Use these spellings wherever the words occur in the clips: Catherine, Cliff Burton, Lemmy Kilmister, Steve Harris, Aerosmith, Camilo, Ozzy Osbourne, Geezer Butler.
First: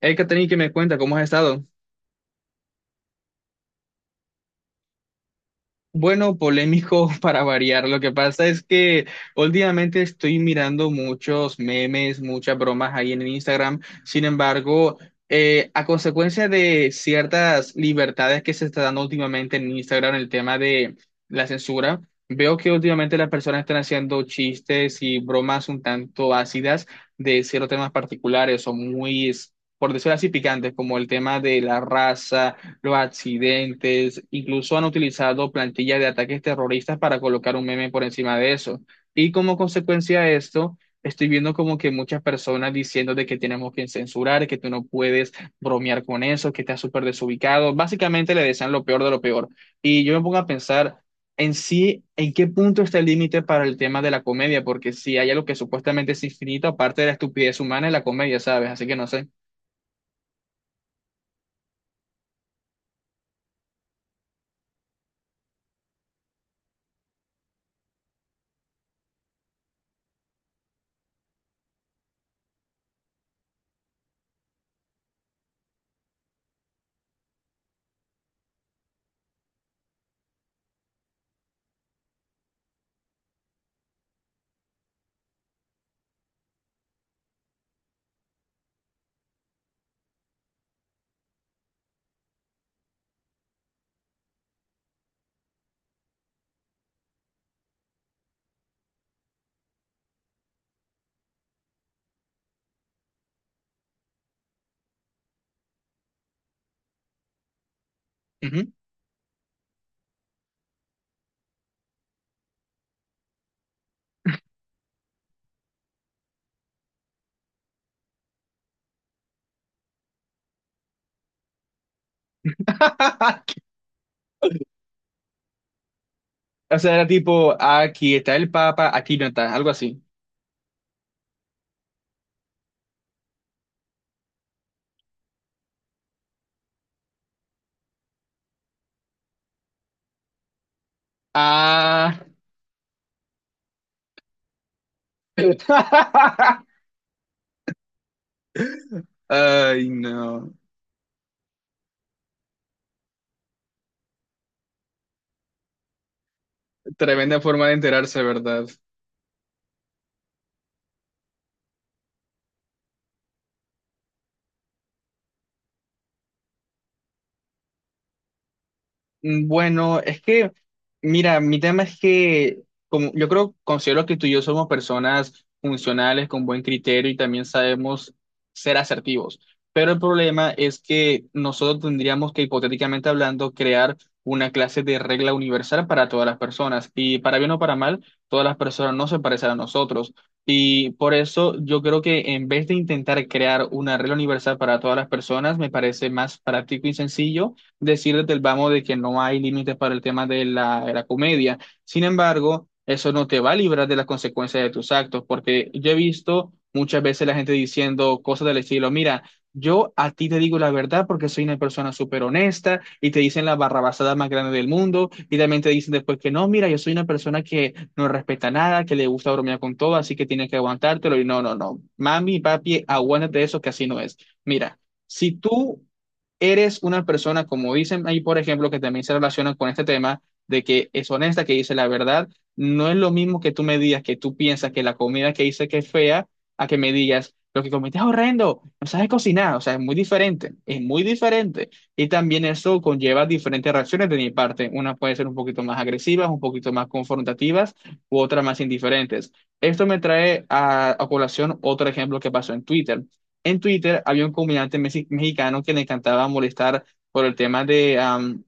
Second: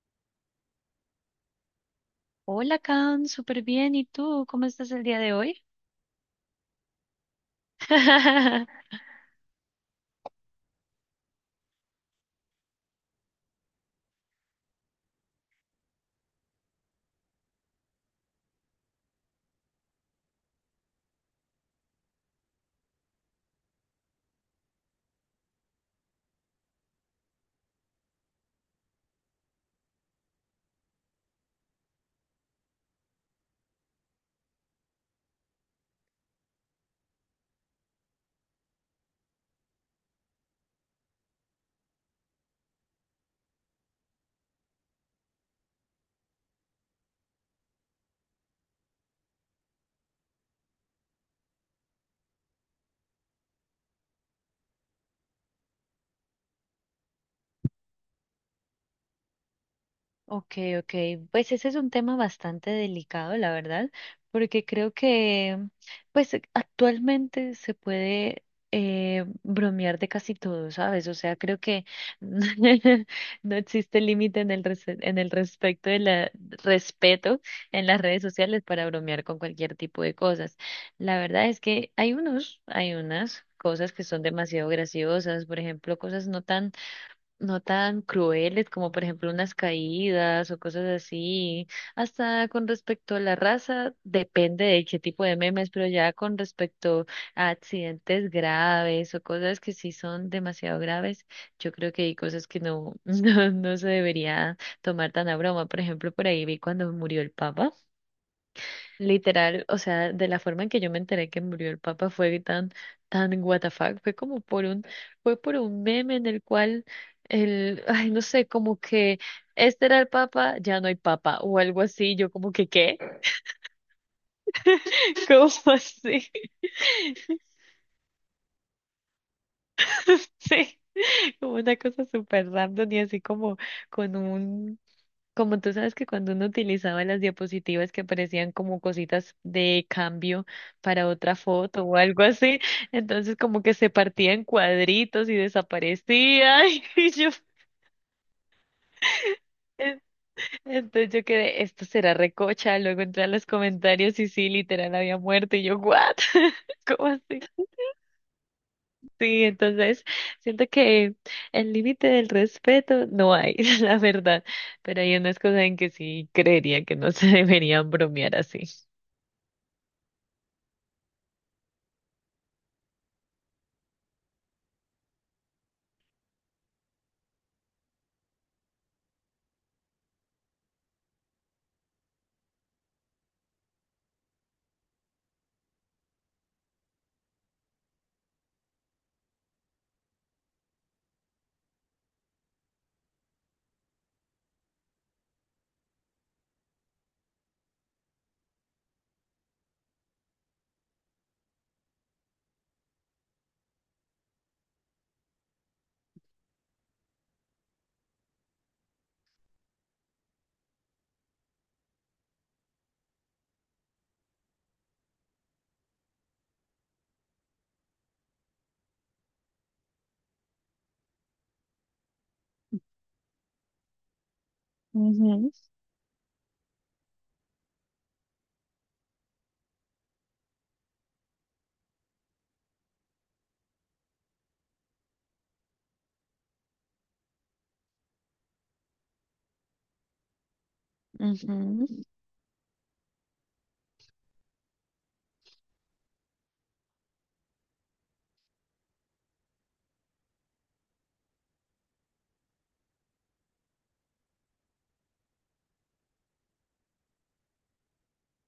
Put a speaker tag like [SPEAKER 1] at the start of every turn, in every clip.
[SPEAKER 1] Hey, Catherine, ¿que me cuenta? ¿Cómo has estado?
[SPEAKER 2] Hola, Can, súper bien. ¿Y tú? ¿Cómo estás el día de hoy?
[SPEAKER 1] Bueno, polémico para variar. Lo que pasa es que últimamente estoy mirando muchos memes, muchas bromas ahí en Instagram. Sin embargo, a consecuencia de ciertas libertades que se está dando últimamente en Instagram, el tema de la censura, veo que últimamente las personas están haciendo chistes y bromas un tanto ácidas de ciertos temas particulares o muy, por decirlo así, picantes, como el tema de la raza, los accidentes, incluso han utilizado plantillas de ataques terroristas para colocar un meme por encima de eso. Y como consecuencia de esto, estoy viendo como que muchas personas diciendo de que tenemos que censurar, que tú no puedes bromear con eso, que estás súper desubicado. Básicamente le desean lo peor de lo peor. Y yo me pongo a pensar en sí, en qué punto está el límite para el tema de la comedia, porque si hay algo que supuestamente es infinito, aparte de la estupidez humana, es la comedia, ¿sabes? Así que no sé.
[SPEAKER 2] Ok, ok. Pues ese es un tema bastante delicado, la verdad, porque creo que, pues actualmente se puede bromear de casi todo, ¿sabes? O sea, creo que no existe límite en el en el respecto de la respeto en las redes sociales para bromear con cualquier tipo de cosas. La verdad es que hay unos, hay unas cosas que son demasiado graciosas, por ejemplo, cosas no tan crueles como por ejemplo unas caídas o cosas así. Hasta con respecto a la raza, depende de qué tipo de memes, pero ya con respecto a accidentes graves o cosas que sí son demasiado graves, yo creo que hay cosas que no, no, no se debería tomar tan a broma. Por ejemplo, por ahí vi cuando murió el Papa.
[SPEAKER 1] Ujú.
[SPEAKER 2] Literal, o sea, de la forma en que yo me enteré que murió el Papa fue tan, tan what the fuck, fue como por fue por un meme en el cual el, ay, no sé, como que este era el Papa, ya no hay Papa, o algo así, yo como que, ¿qué? ¿Cómo así?
[SPEAKER 1] O sea, era tipo, aquí está el Papa, aquí no está, algo así.
[SPEAKER 2] Sí, como una cosa súper random y así como con un. Como tú sabes que cuando uno utilizaba las diapositivas que parecían como cositas de cambio para otra foto o
[SPEAKER 1] Ah.
[SPEAKER 2] algo así, entonces como que se partía en cuadritos y desaparecía. Y yo,
[SPEAKER 1] Ay,
[SPEAKER 2] en-
[SPEAKER 1] no.
[SPEAKER 2] entonces yo quedé, esto será recocha. Luego entré a los comentarios y sí, literal había muerto. Y yo, ¿what? ¿Cómo
[SPEAKER 1] Tremenda
[SPEAKER 2] así?
[SPEAKER 1] forma de enterarse, ¿verdad?
[SPEAKER 2] Sí, entonces siento que el límite del respeto no hay, la verdad. Pero hay unas cosas en que sí creería que no se deberían bromear así.
[SPEAKER 1] Mm, bueno, es que, mira, mi tema es que como, yo creo, considero que tú y yo somos personas funcionales, con buen criterio y también sabemos ser asertivos. Pero el problema es que nosotros tendríamos que, hipotéticamente hablando, crear una clase de regla universal para todas las personas. Y para bien o para mal, todas las personas no se parecen a nosotros. Y por eso yo creo que en vez de intentar crear una regla universal para todas las personas, me parece más práctico y sencillo decir desde el vamos de que no hay límites para el tema de la comedia. Sin embargo, eso no te va a librar de las consecuencias de tus actos, porque yo he visto muchas veces la gente diciendo cosas del estilo, mira, yo a ti te digo la verdad porque soy una persona súper honesta y te dicen la barrabasada más grande del mundo y también te dicen después que no, mira, yo soy una persona que no respeta nada, que le gusta bromear con todo, así que tienes que aguantártelo y no, no, no, mami, papi, aguántate eso que así no es. Mira, si
[SPEAKER 2] Ujú,
[SPEAKER 1] tú eres una persona, como dicen ahí, por ejemplo, que también se relaciona con este tema de que es honesta, que dice la verdad, no es lo mismo que tú me digas que tú piensas que la comida que hice que es fea, a que me digas lo que comiste es horrendo, no sabes cocinar, o sea, es muy diferente, es muy diferente.
[SPEAKER 2] ujú.
[SPEAKER 1] Y también eso conlleva diferentes reacciones de mi parte, una puede ser un poquito más agresivas, un poquito más confrontativas, u otras más indiferentes. Esto me trae a colación otro ejemplo que pasó en Twitter. En Twitter había un comediante mexicano que le encantaba molestar por el tema de,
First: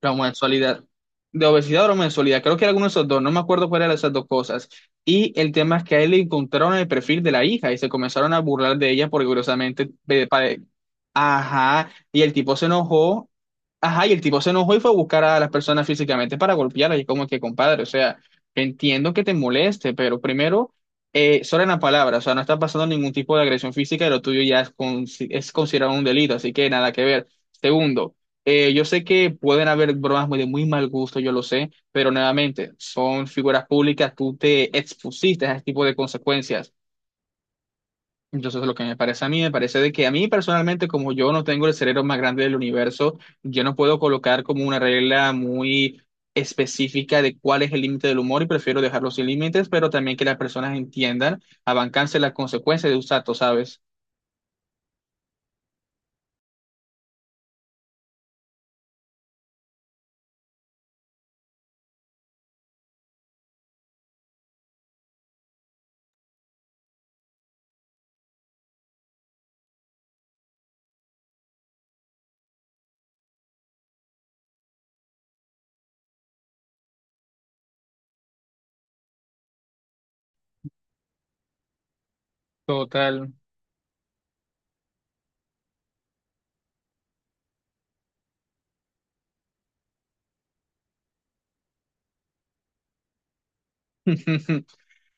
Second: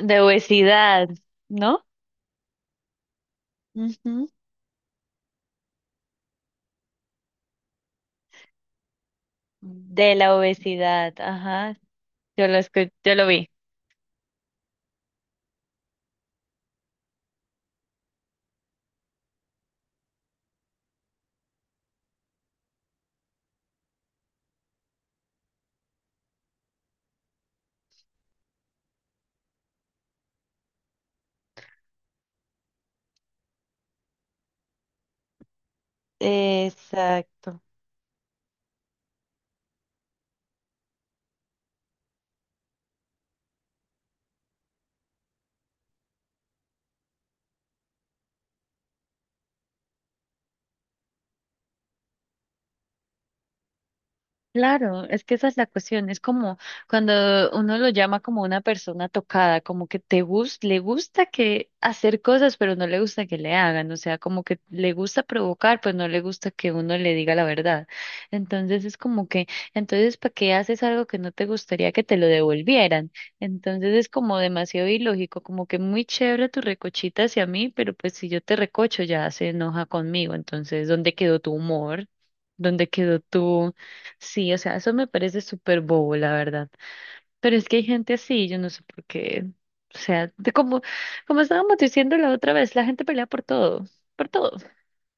[SPEAKER 1] la mensualidad.
[SPEAKER 2] obesidad,
[SPEAKER 1] De
[SPEAKER 2] ¿no?
[SPEAKER 1] obesidad o mensualidad. Creo que era alguno de esos dos. No me acuerdo cuál era de esas dos
[SPEAKER 2] Ujú.
[SPEAKER 1] cosas. Y el tema es que a él le encontraron el perfil de la hija y se comenzaron a burlar de ella porque curiosamente,
[SPEAKER 2] De la
[SPEAKER 1] pare-
[SPEAKER 2] obesidad, ajá.
[SPEAKER 1] Ajá. Y el
[SPEAKER 2] Yo
[SPEAKER 1] tipo se
[SPEAKER 2] yo lo
[SPEAKER 1] enojó.
[SPEAKER 2] vi.
[SPEAKER 1] Ajá. Y el tipo se enojó y fue a buscar a las personas físicamente para golpearla. Y como que, compadre, o sea, entiendo que te moleste, pero primero, solo en la palabra. O sea, no está pasando ningún tipo de agresión física y lo tuyo ya es, es considerado un delito. Así que nada que ver. Segundo. Yo sé que pueden haber bromas muy de muy mal gusto, yo lo sé, pero nuevamente, son figuras públicas, tú te expusiste a ese tipo de consecuencias.
[SPEAKER 2] Exacto.
[SPEAKER 1] Entonces, lo que me parece a mí, me parece de que a mí personalmente, como yo no tengo el cerebro más grande del universo, yo no puedo colocar como una regla muy específica de cuál es el límite del humor y prefiero dejarlo sin límites, pero también que las personas entiendan, abancarse las consecuencias de sus actos, ¿sabes?
[SPEAKER 2] Claro, es que esa es la cuestión, es como cuando uno lo llama como una persona tocada, como que le gusta que hacer cosas, pero no le gusta que le hagan, o sea, como que le gusta provocar, pues no le gusta que uno le diga la verdad. Entonces es como que, entonces, ¿para qué haces algo que no te gustaría que te lo devolvieran? Entonces es como demasiado ilógico, como que muy chévere tu recochita hacia mí, pero pues si yo te recocho ya se enoja conmigo, entonces, ¿dónde quedó tu humor? ¿Dónde quedó
[SPEAKER 1] Total.
[SPEAKER 2] tú? Sí, o sea, eso me parece súper bobo, la verdad. Pero es que hay gente así, yo no sé por qué. O sea, de como, como estábamos diciendo la otra vez, la gente pelea por todo, por todo.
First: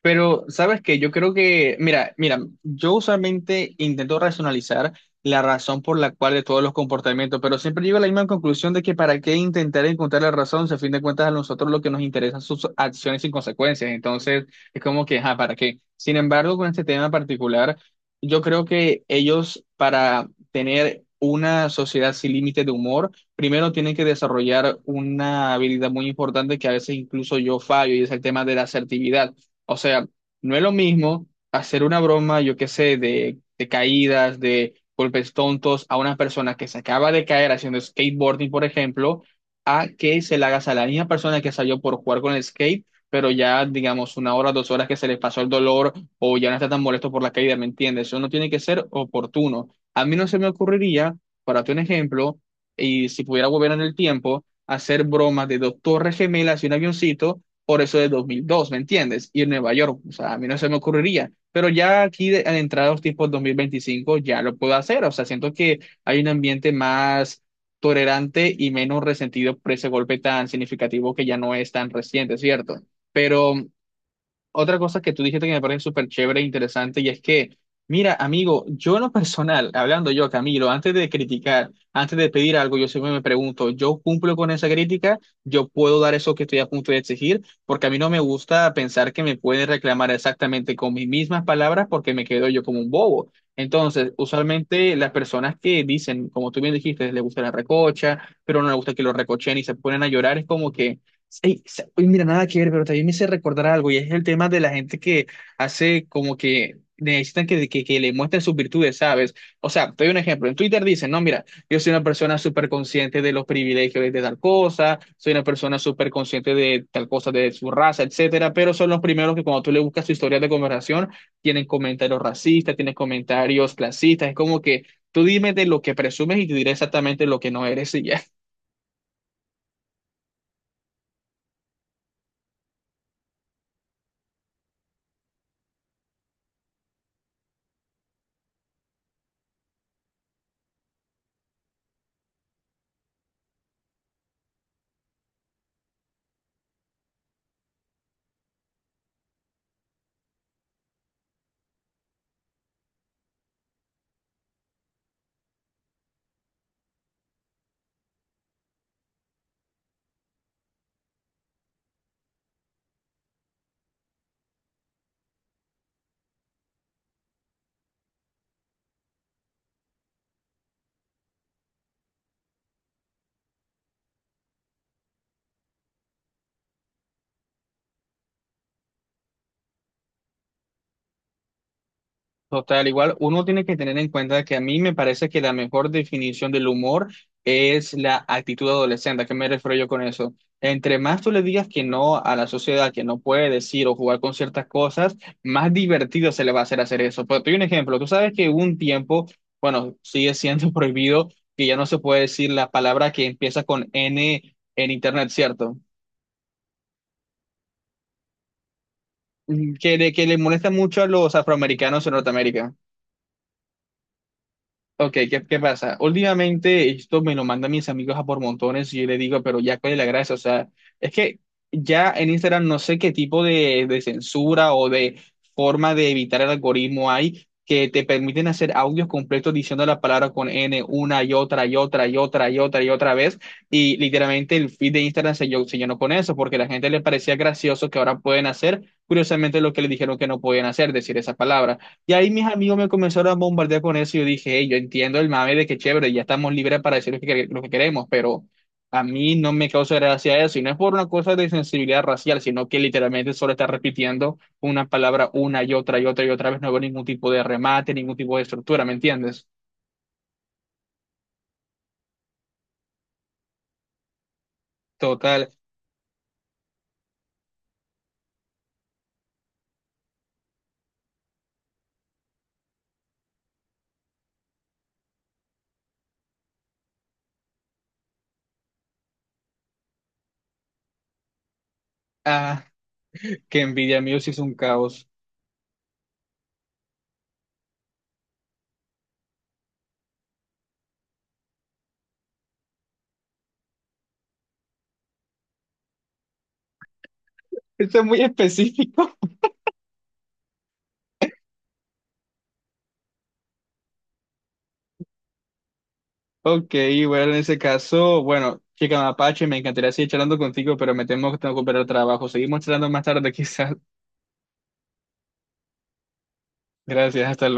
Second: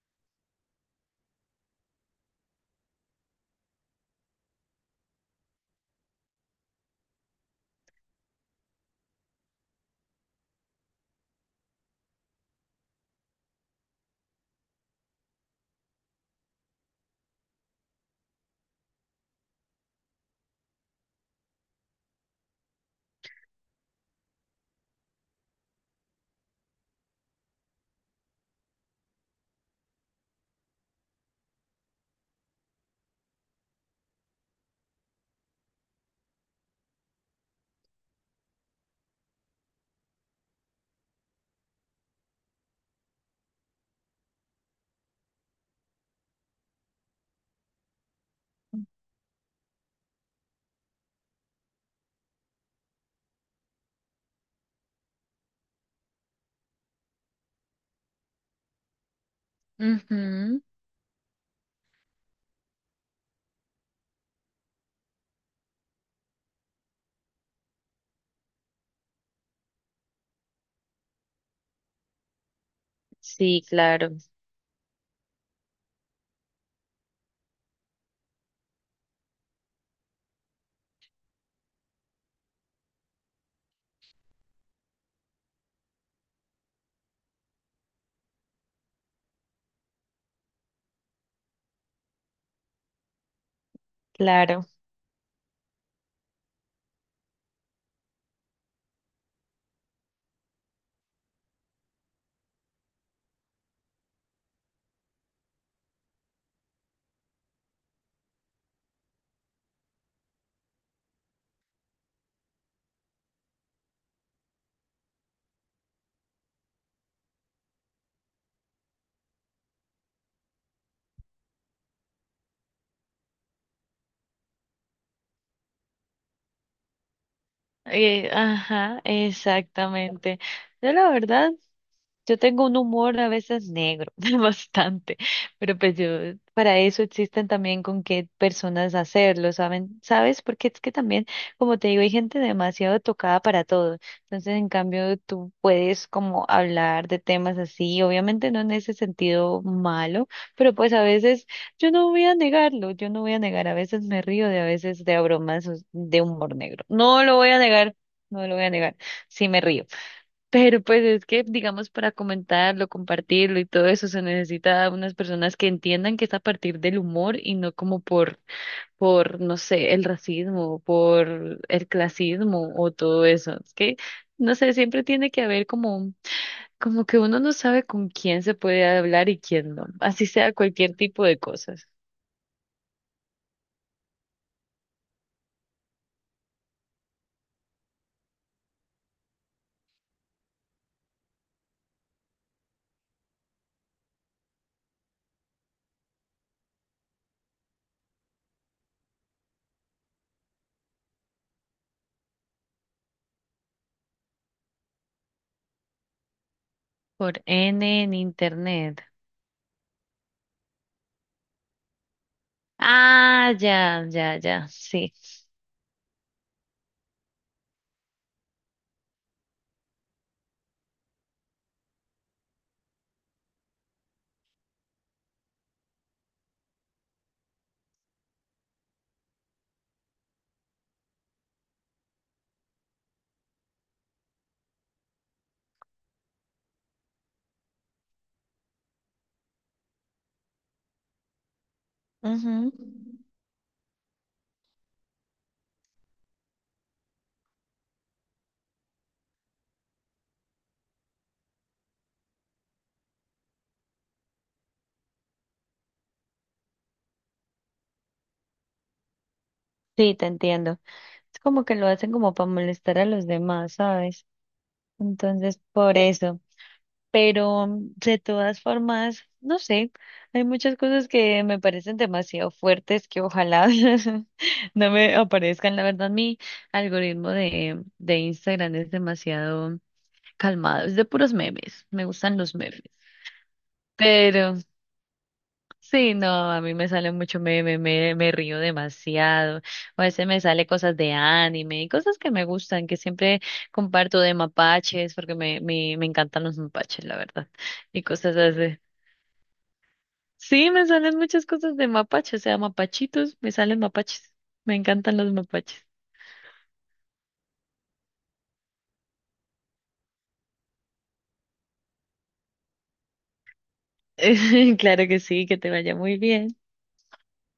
[SPEAKER 1] Pero, ¿sabes qué? Yo creo que, mira, mira, yo usualmente intento racionalizar la razón por la cual de todos los comportamientos, pero siempre llego a la misma conclusión de que para qué intentar encontrar la razón, si a fin de cuentas a nosotros lo que nos interesan son sus acciones y consecuencias, entonces es como que, ajá, ¿para qué? Sin embargo, con este tema en particular, yo creo que ellos para tener una sociedad sin límite de humor, primero tienen que desarrollar una habilidad muy importante que a veces incluso yo fallo y es el tema de la asertividad. O sea, no es lo mismo hacer una broma, yo qué sé, de caídas, de golpes tontos a una persona que se acaba de caer haciendo skateboarding, por ejemplo, a que se la hagas a la misma persona que salió por jugar con el skate, pero ya, digamos, una hora, dos horas que se le pasó el dolor o ya no está tan molesto por la caída, ¿me entiendes? Eso no tiene que ser oportuno. A mí no se me ocurriría, para tu ejemplo, y si pudiera volver en el tiempo, hacer bromas de dos torres gemelas y un avioncito por eso de 2002, ¿me entiendes? Y en Nueva York, o sea, a mí no
[SPEAKER 2] Ujú.
[SPEAKER 1] se me ocurriría, pero ya aquí de, al entrar a los tipos 2025 ya lo puedo hacer, o sea, siento que hay un ambiente más tolerante y menos resentido por ese golpe tan significativo que ya no es tan reciente, ¿cierto? Pero
[SPEAKER 2] Sí, claro,
[SPEAKER 1] otra cosa que tú dijiste que me parece súper chévere e interesante, y es que, mira, amigo, yo en lo personal, hablando yo, Camilo, antes de criticar, antes de pedir algo, yo siempre me pregunto, ¿yo cumplo con esa crítica? ¿Yo puedo dar eso que estoy a punto de exigir? Porque a mí no me gusta pensar que me pueden reclamar exactamente con mis mismas palabras porque me quedo yo como un bobo. Entonces,
[SPEAKER 2] claro.
[SPEAKER 1] usualmente las personas que dicen, como tú bien dijiste, les gusta la recocha, pero no les gusta que lo recochen y se ponen a llorar, es como que... Ey, uy, mira, nada que ver, pero también me hice recordar algo y es el tema de la gente que hace como que necesitan que le muestren sus virtudes, ¿sabes? O sea, te doy un ejemplo. En Twitter dicen, no, mira, yo soy una persona súper consciente de los privilegios de tal cosa, soy una persona súper consciente de tal cosa, de su raza, etcétera, pero son los primeros que cuando tú le buscas su historia de conversación, tienen comentarios racistas, tienen comentarios clasistas, es como que tú dime de lo que presumes y te diré exactamente lo que no eres y ya.
[SPEAKER 2] Ajá, exactamente. Yo la verdad. Yo tengo un humor a veces negro, bastante, pero pues yo, para eso existen también con qué personas hacerlo, ¿saben? ¿Sabes? Porque es que también, como te digo, hay gente demasiado tocada para todo. Entonces, en cambio, tú puedes como hablar de temas así, obviamente no en ese sentido malo, pero pues a veces yo no voy a negarlo, yo no voy a negar, a veces me río de a veces de bromas de humor negro. No lo voy a negar, no lo voy a negar, sí me río. Pero pues es que, digamos, para comentarlo, compartirlo y todo eso, se necesita unas personas que entiendan que es a partir del humor y no como por, no sé, el racismo, por el clasismo o todo eso. Es que, no sé, siempre tiene que haber como, como que uno no sabe con quién se puede hablar y quién no. Así sea cualquier tipo de cosas.
[SPEAKER 1] Total, igual uno tiene que tener en cuenta que a mí me parece que la mejor definición del humor es la actitud adolescente. ¿A qué me refiero yo con eso? Entre más tú le digas que no a la sociedad, que no puede decir o jugar con ciertas cosas, más divertido se le va a hacer hacer eso. Pero te doy un ejemplo. Tú sabes que hubo un tiempo, bueno, sigue siendo prohibido que ya no se puede decir la palabra que empieza con N en Internet, ¿cierto?
[SPEAKER 2] Por N en internet.
[SPEAKER 1] Mm, que le molesta mucho a los afroamericanos en Norteamérica.
[SPEAKER 2] Ah, ya, ya, ya,
[SPEAKER 1] Ok,
[SPEAKER 2] sí.
[SPEAKER 1] qué pasa? Últimamente esto me lo mandan mis amigos a por montones y yo le digo, pero ya cuál es la gracia, o sea, es que ya en Instagram no sé qué tipo de censura o de forma de evitar el algoritmo hay que te permiten hacer audios completos diciendo la palabra con N una y otra y otra y otra y otra y otra vez y literalmente el feed de Instagram se, se llenó con eso porque a la gente le parecía gracioso que ahora pueden hacer curiosamente lo que le dijeron que no podían hacer, decir esa palabra. Y ahí mis
[SPEAKER 2] Ujú.
[SPEAKER 1] amigos me comenzaron a bombardear con eso y yo dije, "Hey, yo entiendo el mame de que chévere, ya estamos libres para decir lo que, lo que queremos, pero a mí no me causa gracia eso. Y no es por una cosa de sensibilidad racial, sino que literalmente solo está repitiendo una palabra una y otra y otra y otra vez. No veo ningún tipo de remate, ningún tipo de estructura, ¿me entiendes?
[SPEAKER 2] Sí, te entiendo. Es como que lo hacen como para molestar a los demás, ¿sabes?
[SPEAKER 1] Total.
[SPEAKER 2] Entonces, por eso. Pero mm, de todas formas, no sé, hay muchas cosas que me parecen demasiado fuertes que ojalá no me aparezcan. La verdad, mi algoritmo de Instagram es demasiado calmado, es de puros memes, me gustan los
[SPEAKER 1] Ah,
[SPEAKER 2] memes.
[SPEAKER 1] qué envidia, amigos, si es un
[SPEAKER 2] Pero
[SPEAKER 1] caos.
[SPEAKER 2] sí, no, a mí me sale mucho, me río demasiado. A veces me sale cosas de anime y cosas que me gustan, que siempre comparto de mapaches, porque me encantan los mapaches, la verdad.
[SPEAKER 1] Esto
[SPEAKER 2] Y
[SPEAKER 1] es muy
[SPEAKER 2] cosas así.
[SPEAKER 1] específico.
[SPEAKER 2] Sí, me salen muchas cosas de mapaches, o sea, mapachitos, me salen mapaches. Me encantan los mapaches.
[SPEAKER 1] Ok, bueno, en ese caso, bueno, chica Mapache, me encantaría seguir charlando contigo, pero me temo que tengo que operar trabajo. Seguimos charlando más tarde, quizás.
[SPEAKER 2] Claro que sí, que te vaya muy bien.
[SPEAKER 1] Gracias, hasta luego.